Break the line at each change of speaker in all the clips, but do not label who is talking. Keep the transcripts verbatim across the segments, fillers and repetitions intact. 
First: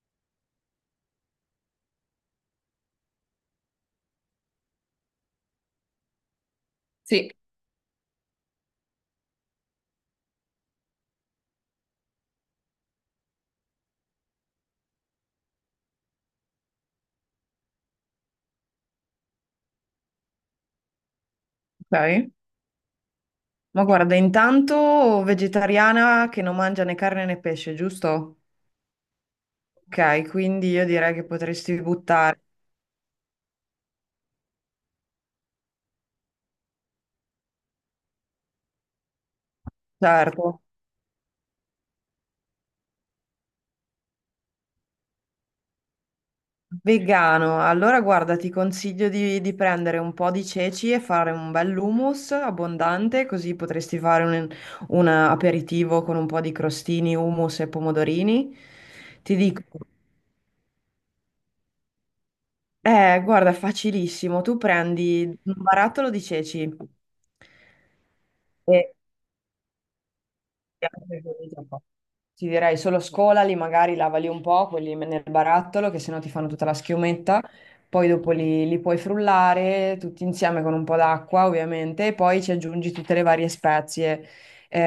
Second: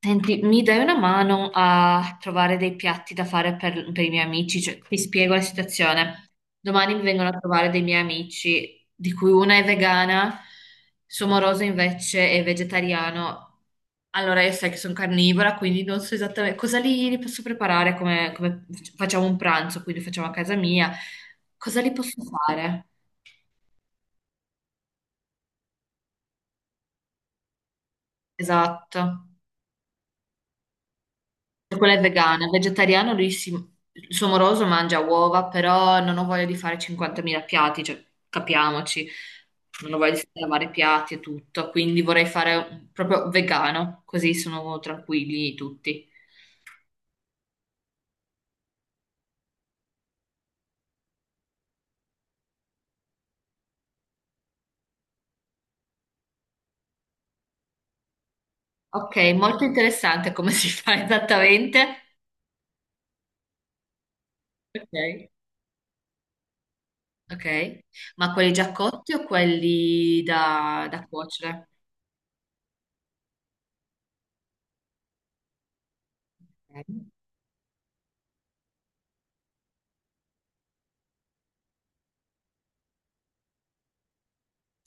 Senti, mi dai una mano a trovare dei piatti da fare per, per i miei amici? Cioè, ti spiego la situazione. Domani mi
Sì,
vengono a trovare dei miei amici, di cui una è vegana, suo moroso invece è vegetariano. Allora, io sai che sono carnivora, quindi non so esattamente cosa li, li posso preparare, come, come facciamo un pranzo, quindi lo facciamo a casa mia. Cosa li posso
ok.
fare?
Ma guarda, intanto vegetariana che non mangia né carne né pesce, giusto?
Esatto.
Ok, quindi io direi che
Cioè,
potresti
quella è
buttare,
vegana, vegetariano lui si, il suo moroso mangia uova, però non ho voglia di fare cinquantamila piatti, cioè capiamoci, non ho voglia di
certo.
lavare i piatti e tutto, quindi vorrei fare un- proprio vegano, così sono tranquilli tutti.
Vegano, allora guarda, ti consiglio di, di prendere un po' di ceci e fare un bel hummus abbondante, così potresti fare un, un aperitivo con un po' di crostini, hummus e pomodorini.
Ok,
Ti dico,
molto interessante come si fa esattamente.
eh, guarda, è facilissimo, tu prendi
Ok.
un barattolo di ceci.
Ok, ma quelli già
E
cotti o quelli da, da cuocere?
ti direi solo scolali, magari lavali un po', quelli nel barattolo, che sennò ti fanno tutta la
Ok.
schiumetta. Poi dopo li, li puoi frullare tutti insieme con un po' d'acqua, ovviamente, e poi ci aggiungi tutte le varie spezie,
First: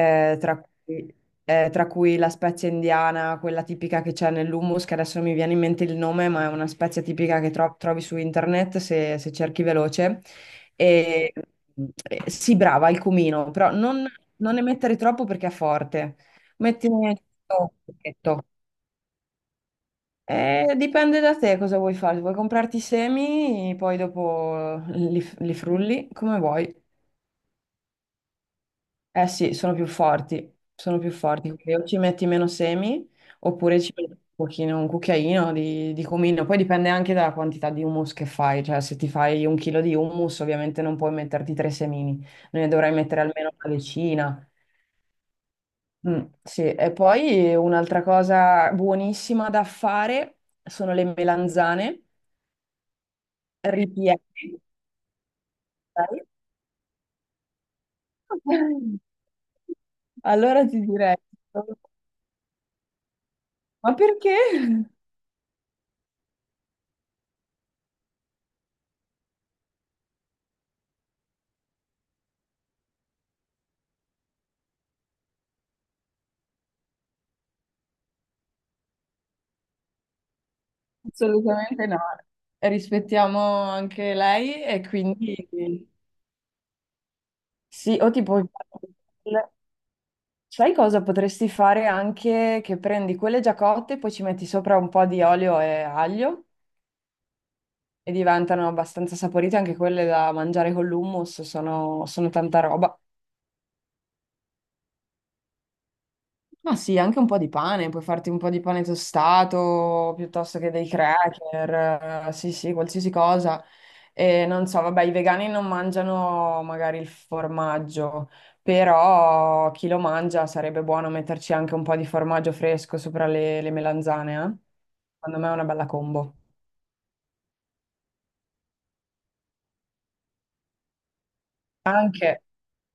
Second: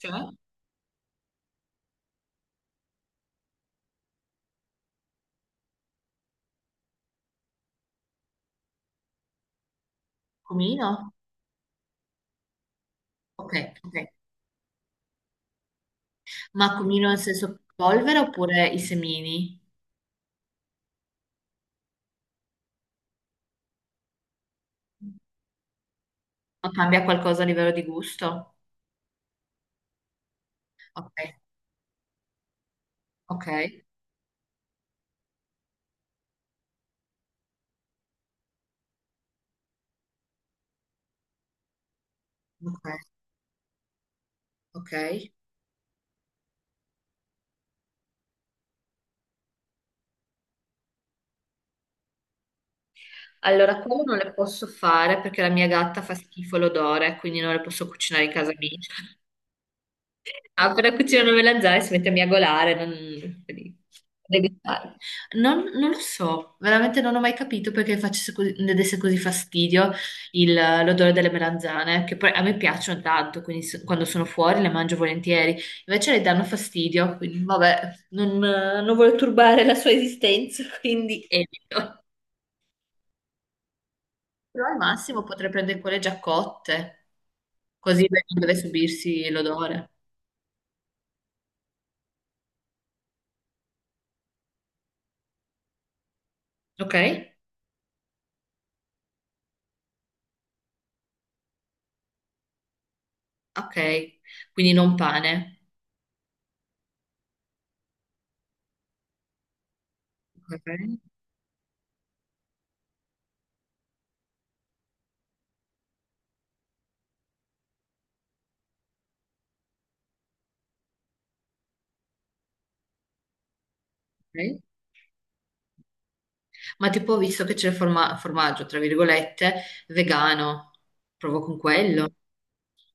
Cioè,
tra cui, eh, tra cui la spezia indiana, quella tipica che c'è nell'hummus, che adesso non mi viene in mente il nome, ma è una spezia tipica che tro- trovi su internet se, se cerchi veloce.
cumino?
E, eh, sì, brava, il cumino,
Ok,
però non,
ok.
non ne mettere troppo perché è forte.
Ma cumino
Mettine
nel
il
senso polvere
pacchetto.
oppure i semini?
Eh, dipende da te cosa vuoi fare. Vuoi comprarti i semi, poi dopo
Ma
li, li frulli come vuoi.
cambia qualcosa a livello di gusto?
Eh sì, sono più forti, sono più
Ok,
forti. Quindi o ci metti meno semi,
ok,
oppure ci metti un pochino, un cucchiaino di, di cumino. Poi dipende anche dalla quantità di hummus che fai. Cioè, se ti fai un chilo di hummus, ovviamente non puoi metterti tre semini, ne
ok,
dovrai mettere almeno una decina.
ok.
Mm, sì, e poi un'altra cosa buonissima da fare sono le melanzane
Allora, quello non le
ripiene.
posso fare perché la mia gatta fa
Sai?
schifo l'odore, quindi non le posso cucinare in casa mia.
Allora ti
Apre la
direi,
cucina non me
ma
la e si mette a miagolare, non... quindi, a
perché?
degustare. Non, non lo so, veramente non ho mai capito perché facesse così, ne desse così fastidio il- l'odore delle melanzane, che poi a me piacciono tanto, quindi se- quando sono fuori le mangio volentieri, invece le danno fastidio, quindi vabbè, non, non voglio turbare la sua esistenza, quindi
Assolutamente
evito.
no. Rispettiamo anche lei,
Però al
e
massimo
quindi
potrei prendere quelle già cotte,
sì,
così
o
non
tipo,
deve subirsi l'odore.
sai cosa potresti fare anche che prendi quelle già cotte, poi ci metti sopra un po' di olio e aglio
Ok?
e diventano abbastanza saporite anche quelle da mangiare con l'hummus, sono, sono tanta roba.
Ok, quindi non pane.
Ma sì, anche un po' di pane, puoi farti un po' di pane tostato piuttosto
Ok,
che dei cracker, eh, sì, sì, qualsiasi cosa. E non so, vabbè, i vegani non mangiano magari il formaggio, però chi lo mangia sarebbe buono metterci anche un po' di formaggio fresco sopra le, le melanzane, eh?
ok.
Secondo me è una bella combo.
Ma tipo ho visto che c'è il forma- formaggio, tra virgolette, vegano. Provo con quello.
Anche,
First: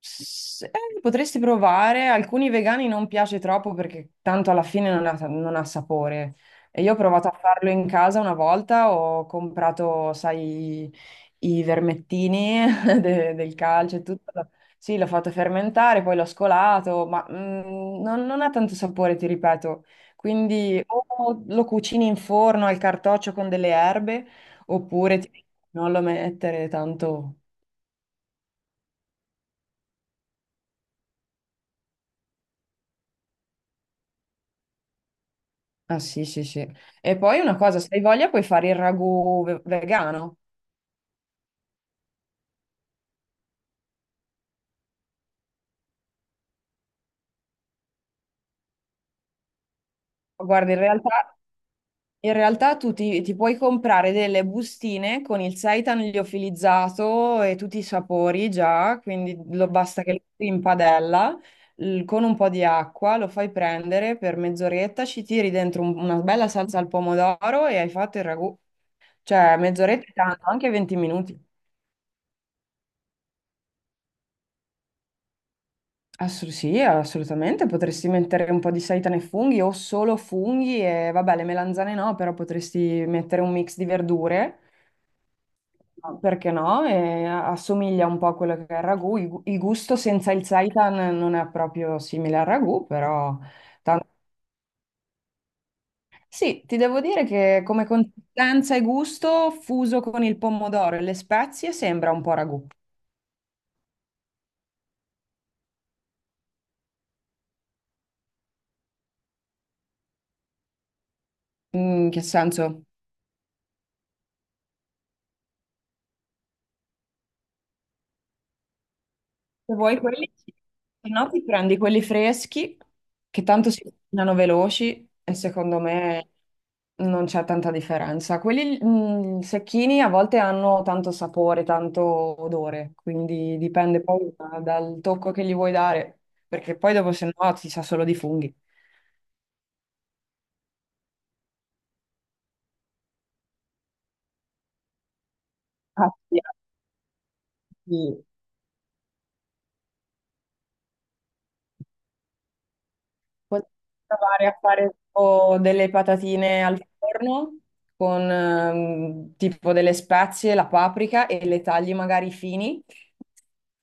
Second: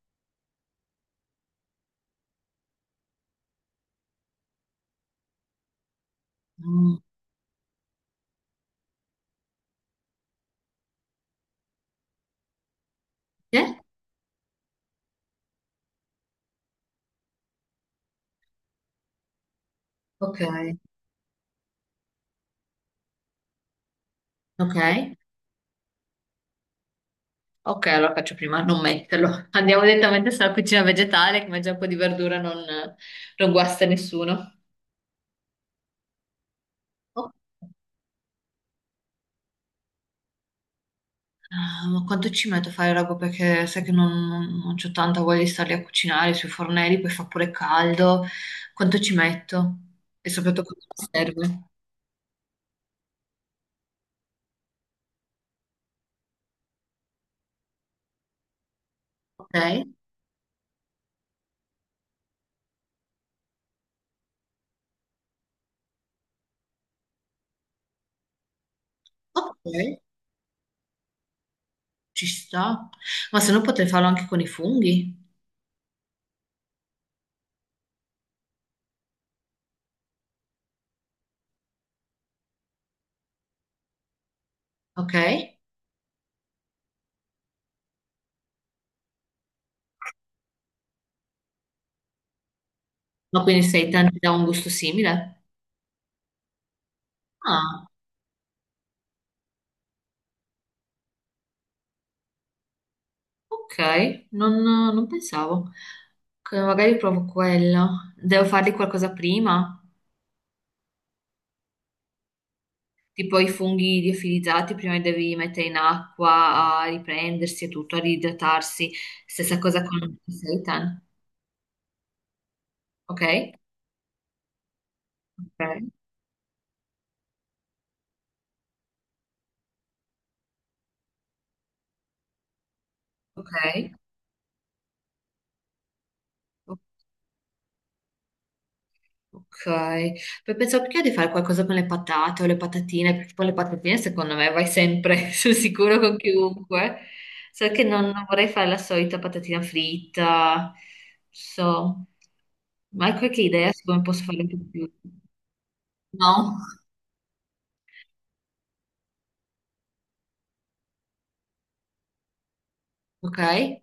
S- eh, potresti provare, alcuni vegani non piace troppo perché tanto alla fine non ha, non ha sapore. E io ho
Mm.
provato a farlo in casa una volta, ho comprato, sai, i vermettini de- del
Sì?
calcio e tutto. Sì, l'ho fatto fermentare, poi l'ho scolato, ma mm, non, non ha tanto sapore, ti ripeto.
Ok,
Quindi o lo cucini in forno al cartoccio con delle erbe,
ok.
oppure ti- non lo mettere tanto.
Ok, allora faccio prima a non metterlo. Andiamo direttamente sulla cucina vegetale, che mangia un po' di verdura non, non guasta nessuno.
Ah sì, sì, sì. E
Oh.
poi una cosa, se hai voglia puoi fare il ragù ve- vegano.
Ah, ma quanto ci metto a fare roba? Perché sai che non, non, non c'ho tanta voglia di starli a cucinare sui fornelli, poi fa pure caldo. Quanto ci metto? E
Guarda,
soprattutto
in
quanto mi
realtà,
serve?
in realtà tu ti, ti puoi comprare delle bustine con il seitan liofilizzato e tutti i sapori già, quindi
Ok,
lo- basta che lo metti in padella l- con un po' di acqua, lo fai prendere per mezz'oretta, ci tiri dentro un- una bella salsa al pomodoro e hai fatto il ragù. Cioè,
ok,
mezz'oretta è tanto, anche venti minuti.
ci sto. Ma se no potrei farlo anche con i funghi,
Assu- sì, assolutamente, potresti mettere un po' di seitane e funghi o solo funghi e vabbè, le melanzane no, però potresti mettere un mix di verdure,
ok?
no, perché no? E assomiglia un po' a quello che è il ragù. Il, gu- il gusto senza il seitan non è proprio simile al ragù, però
Ma quindi sei
tan-
tanti da un gusto simile?
sì, ti devo dire che come
Ah,
consistenza e gusto, fuso con il pomodoro e le spezie, sembra un po' ragù.
ok, non, non pensavo. Ok, magari provo quello. Devo fargli qualcosa prima?
In che senso?
Tipo i funghi liofilizzati, prima li devi mettere in acqua a riprendersi e tutto, a riidratarsi. Stessa
Se
cosa con
vuoi quelli,
il seitan,
se no ti prendi quelli freschi, che
ok?
tanto si cucinano veloci e secondo
Ok,
me non c'è tanta differenza. Quelli mh, secchini a volte hanno tanto sapore, tanto odore, quindi
ok,
dipende poi da- dal tocco che gli vuoi dare, perché
ok.
poi dopo se no ti sa solo di funghi.
Ok, poi pensavo perché di fare qualcosa con le patate o le patatine, perché poi le patatine secondo me vai sempre sul sicuro
Ah,
con chiunque. Solo che non, non
sì,
vorrei fare la solita patatina fritta, so, ma hai qualche
potrei
idea su come posso fare
provare
un po'
a fare
più?
tipo delle
No?
patatine al forno con ehm, tipo delle spezie, la paprika e le tagli magari fini
Ok, ma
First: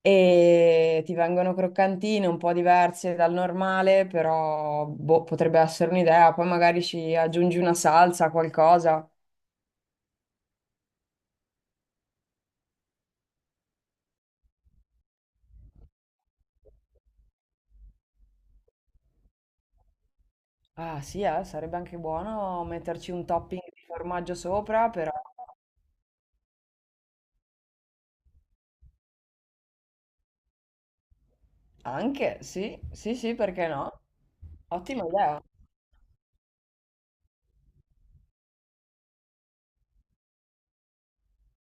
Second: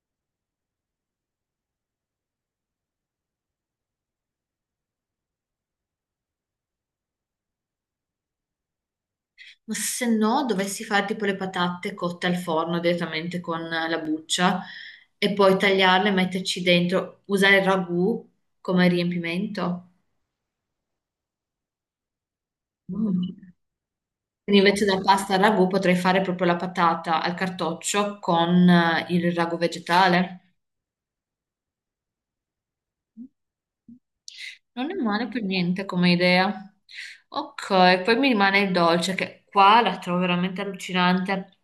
e ti vengono croccantine un po' diverse dal normale, però boh, potrebbe essere un'idea. Poi magari ci aggiungi una salsa, qualcosa.
se no dovessi fare tipo le patate cotte al forno direttamente con la buccia e poi tagliarle e metterci dentro, usare il ragù come riempimento.
Ah sì, eh, sarebbe anche buono metterci un
Mm.
topping di formaggio
Quindi invece
sopra,
della
però
pasta al ragù potrei fare proprio la patata al cartoccio con eh, il ragù vegetale.
anche sì, sì, sì, perché no?
Non è
Ottima
male
idea.
per niente come idea. Ok, poi mi rimane il dolce che qua la trovo veramente allucinante.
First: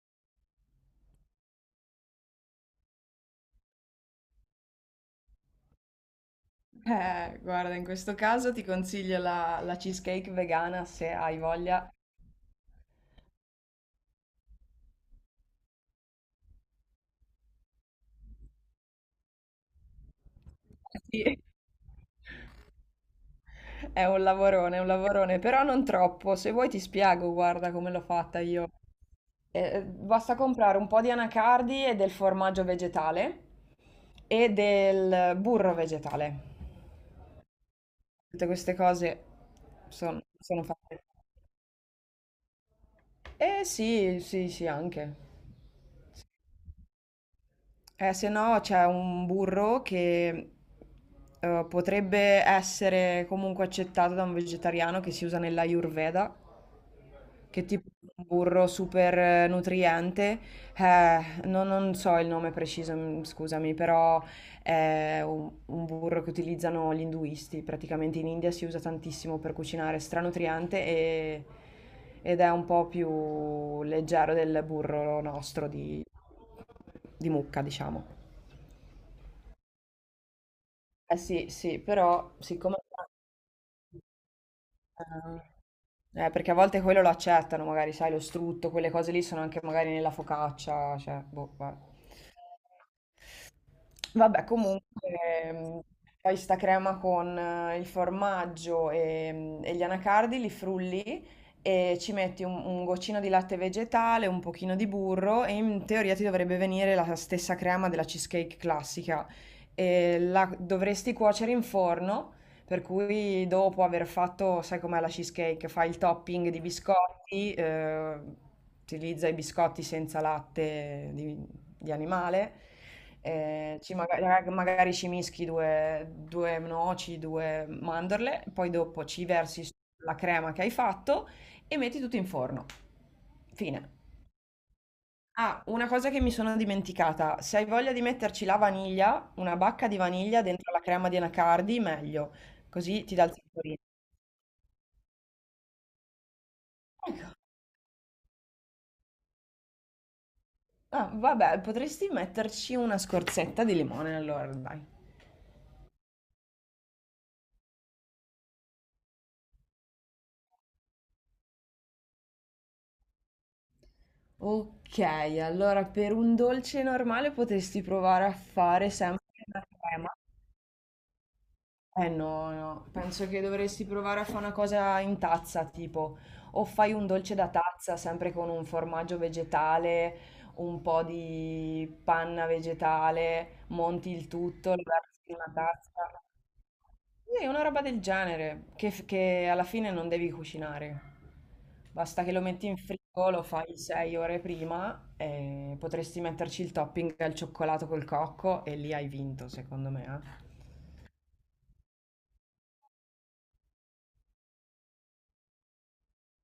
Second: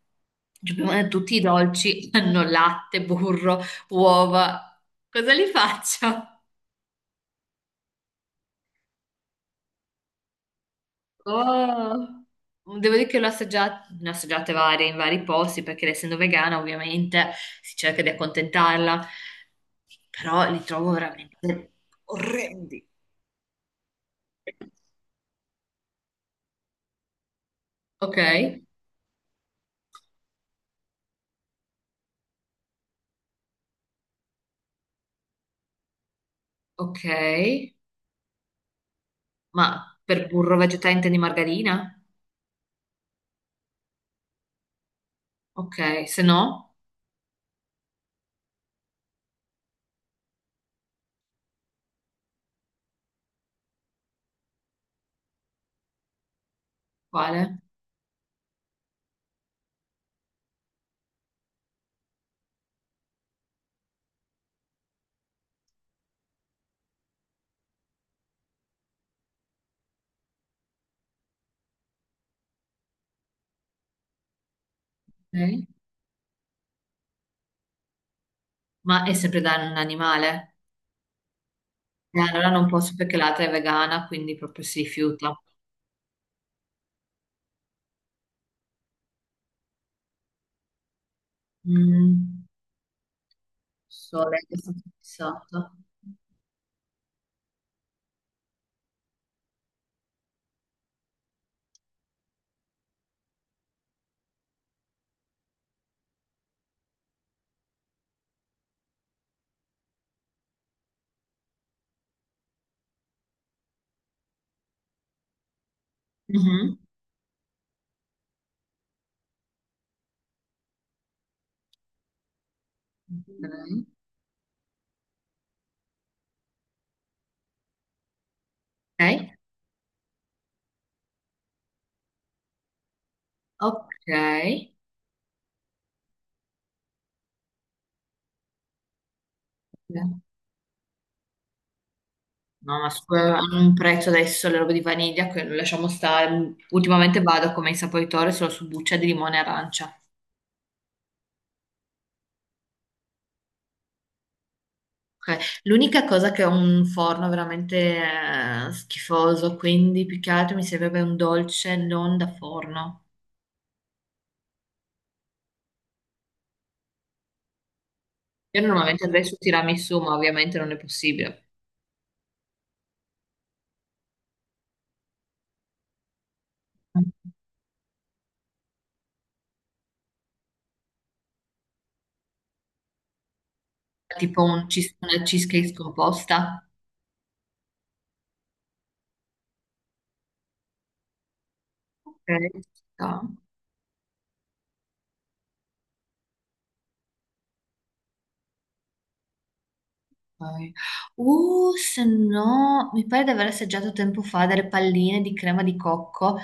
Cioè, prima di tutti i dolci hanno latte, burro, uova. Cosa li faccio?
Eh, guarda, in questo caso ti consiglio la, la cheesecake vegana se hai voglia.
Oh. Devo dire che l'ho assaggiata, ne ho assaggiate varie in vari posti perché essendo vegana ovviamente si cerca di accontentarla, però li trovo
Sì.
veramente orrendi.
È un lavorone, è un lavorone, però non troppo. Se vuoi ti spiego, guarda come l'ho
Ok,
fatta io. Eh, eh, basta comprare un po' di anacardi e del formaggio vegetale e del burro vegetale.
ok,
Tutte queste cose
ma
sono,
per burro
sono
vegetale
fatte.
intendi margarina?
Eh sì, sì, sì, anche.
Ok, se no,
Eh, se no c'è un burro che eh, potrebbe essere comunque accettato da un vegetariano che si usa nell'Ayurveda,
quale?
che è tipo un burro super eh, nutriente. Eh, non, non so il nome preciso, mm, scusami, però è un, un burro che utilizzano gli induisti. Praticamente in India si usa tantissimo per cucinare, stranutriente e- ed è un po' più leggero del burro
Ok.
nostro di di mucca, diciamo.
Ma è sempre da un animale?
Eh sì, sì,
Eh,
però
allora non
siccome.
posso perché l'altra è vegana, quindi proprio si rifiuta.
Eh, eh, perché a volte quello lo accettano, magari, sai, lo strutto, quelle cose lì sono anche magari nella focaccia, cioè, boh, vabbè.
Mm. So, lei
Vabbè,
che è stata
comunque
fissata.
ehm, fai sta crema con eh, il formaggio e, mm, e gli anacardi, li frulli e ci metti un, un goccino di latte vegetale, un pochino di burro e in teoria ti dovrebbe venire la stessa crema della cheesecake classica. E la dovresti cuocere in forno, per cui dopo aver fatto, sai com'è la cheesecake, fai il topping di
Mhm.
biscotti, eh, utilizza i biscotti senza latte di animale, eh,
Ok.
ci maga- magari, ci mischi due, due noci, due mandorle, poi dopo ci
Ok.
versi la crema che hai fatto e metti tutto in forno. Fine. Ah, una cosa che mi sono dimenticata, se hai voglia di metterci la vaniglia, una bacca di
No,
vaniglia dentro la crema di anacardi, meglio,
ma
così ti dà il
scusa, hanno un
saporino.
prezzo adesso le robe di vaniglia, che lasciamo stare. Ultimamente vado come insaporitore solo su buccia di limone e arancia.
Ah, vabbè, potresti metterci una scorzetta di limone allora, dai.
Ok. L'unica cosa che ho un forno veramente eh, schifoso, quindi più che altro mi servirebbe un dolce non da forno.
Ok, allora per un dolce normale potresti provare a
Io
fare
normalmente andrei
sempre
su
la
tiramisù,
crema.
ma ovviamente non è possibile.
Eh no, no, penso che dovresti provare a fare una cosa in tazza, tipo, o fai un dolce da tazza, sempre con un formaggio vegetale, un po' di panna vegetale, monti il
Tipo un
tutto, lo
cheese- una
versi in una
cheesecake
tazza.
scomposta.
Sì, una roba del genere, che, f- che alla fine non devi cucinare. Basta
Ok.
che lo
Ci
metti in
sta.
frigo, lo fai sei ore prima e potresti metterci il topping al cioccolato col cocco e lì hai vinto, secondo me. Eh.
Poi- Uh, se no, mi pare di aver assaggiato tempo fa delle palline di crema di cocco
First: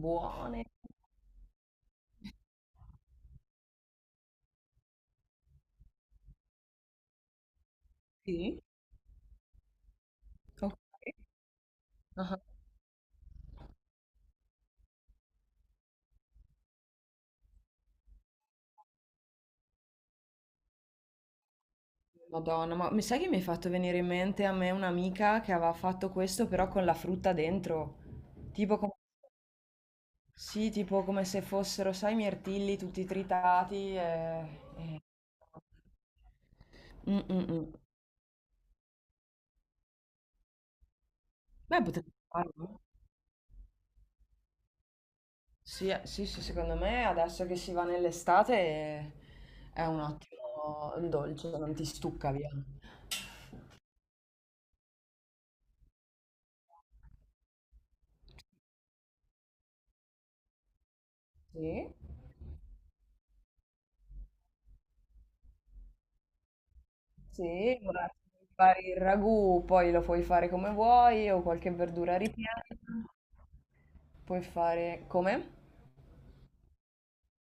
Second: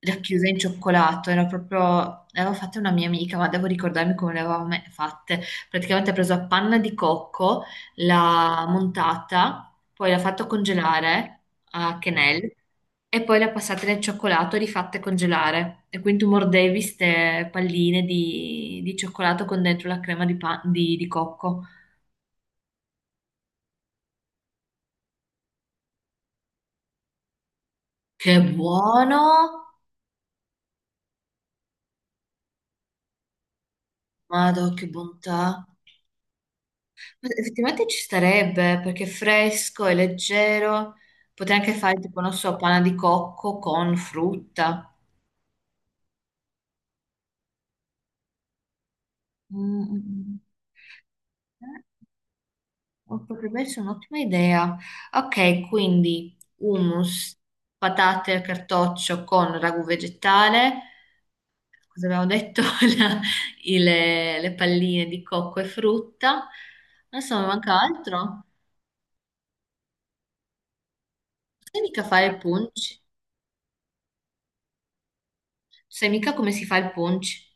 racchiuse in cioccolato. Era proprio, le avevo fatte una mia amica, ma devo ricordarmi come le avevamo me- fatte. Praticamente ha preso a panna di cocco,
Sì,
l'ha montata, poi l'ha fatto
ok.
congelare a
Ah.
quenelle e poi l'ha passata nel cioccolato e rifatte congelare. E quindi tu mordevi queste palline di, di cioccolato con dentro la crema di, pa- di di cocco.
Madonna, ma mi sai che mi hai fatto venire in mente a me un'amica che aveva fatto questo però con la frutta dentro?
Che
Tipo come,
buono!
sì, tipo come se fossero, sai, i mirtilli tutti tritati e...
Madò, che
e-
bontà!
Mm,
Ma
mm, mm.
effettivamente ci starebbe perché è fresco, è leggero. Potrei anche
Beh,
fare
potrebbe
tipo, non so, panna
farlo.
di cocco con frutta.
Sì, eh, sì, sì, secondo me adesso che si va nell'estate è
Mm,
è
mm,
un
mm.
ottimo dolce, non ti stucca via.
Eh, potrebbe essere un'ottima idea. Ok, quindi hummus, patate al cartoccio con ragù vegetale.
Sì?
Cosa abbiamo detto? La- i- le, le palline di cocco e frutta. Non so, mi
Sì,
manca
guarda,
altro?
fai il ragù, poi lo puoi fare come vuoi o qualche
Sai mica
verdura
fare il
ripiena.
punch?
Puoi fare come?
Sai mica come si fa il punch?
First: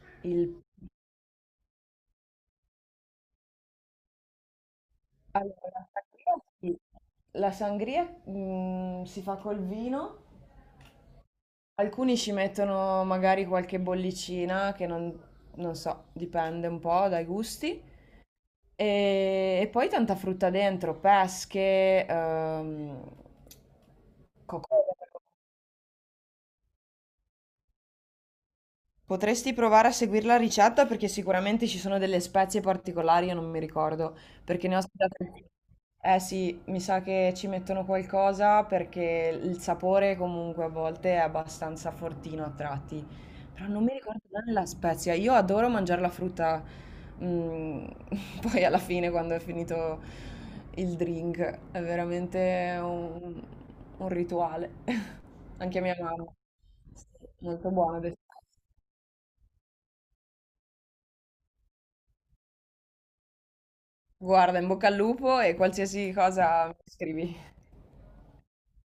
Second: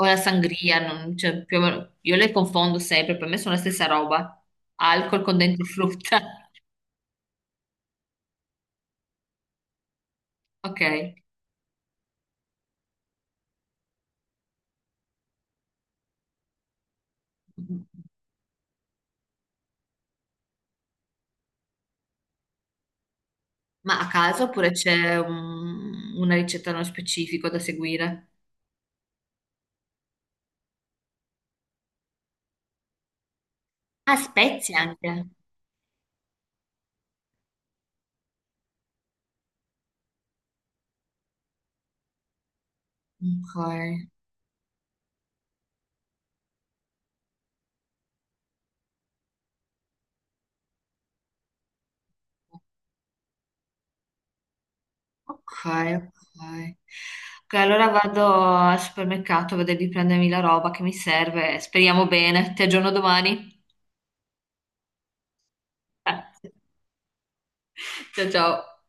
O la
Il.
sangria, non- cioè, più o meno- io le confondo sempre, per me sono la stessa roba. Alcol con dentro
Allora, la
frutta.
sangria, sì. La sangria, mm, si fa col vino.
Ok.
Alcuni ci mettono magari qualche bollicina che non, non so, dipende un po' dai gusti. E, e poi tanta frutta dentro, pesche, ehm,
Ma a caso oppure c'è
cocomero.
un- una ricetta nello specifico da seguire?
Potresti provare a seguire la ricetta perché sicuramente ci sono delle spezie particolari, io non mi
Ah,
ricordo, perché
spezie
ne ho
anche.
assaggiate. Eh sì, mi sa che ci mettono qualcosa perché il sapore comunque a volte è abbastanza fortino a tratti,
Ok,
però non mi ricordo bene la spezia. Io adoro mangiare la frutta, mm, poi alla fine quando è finito il drink, è veramente un, un rituale.
ok,
Anche mia
ok.
mamma, sì,
Ok,
molto
allora
buona.
vado al supermercato a vedere di prendermi la roba che mi serve. Speriamo bene. Ti aggiorno domani.
Guarda, in bocca al lupo e qualsiasi cosa mi scrivi.
Ciao ciao.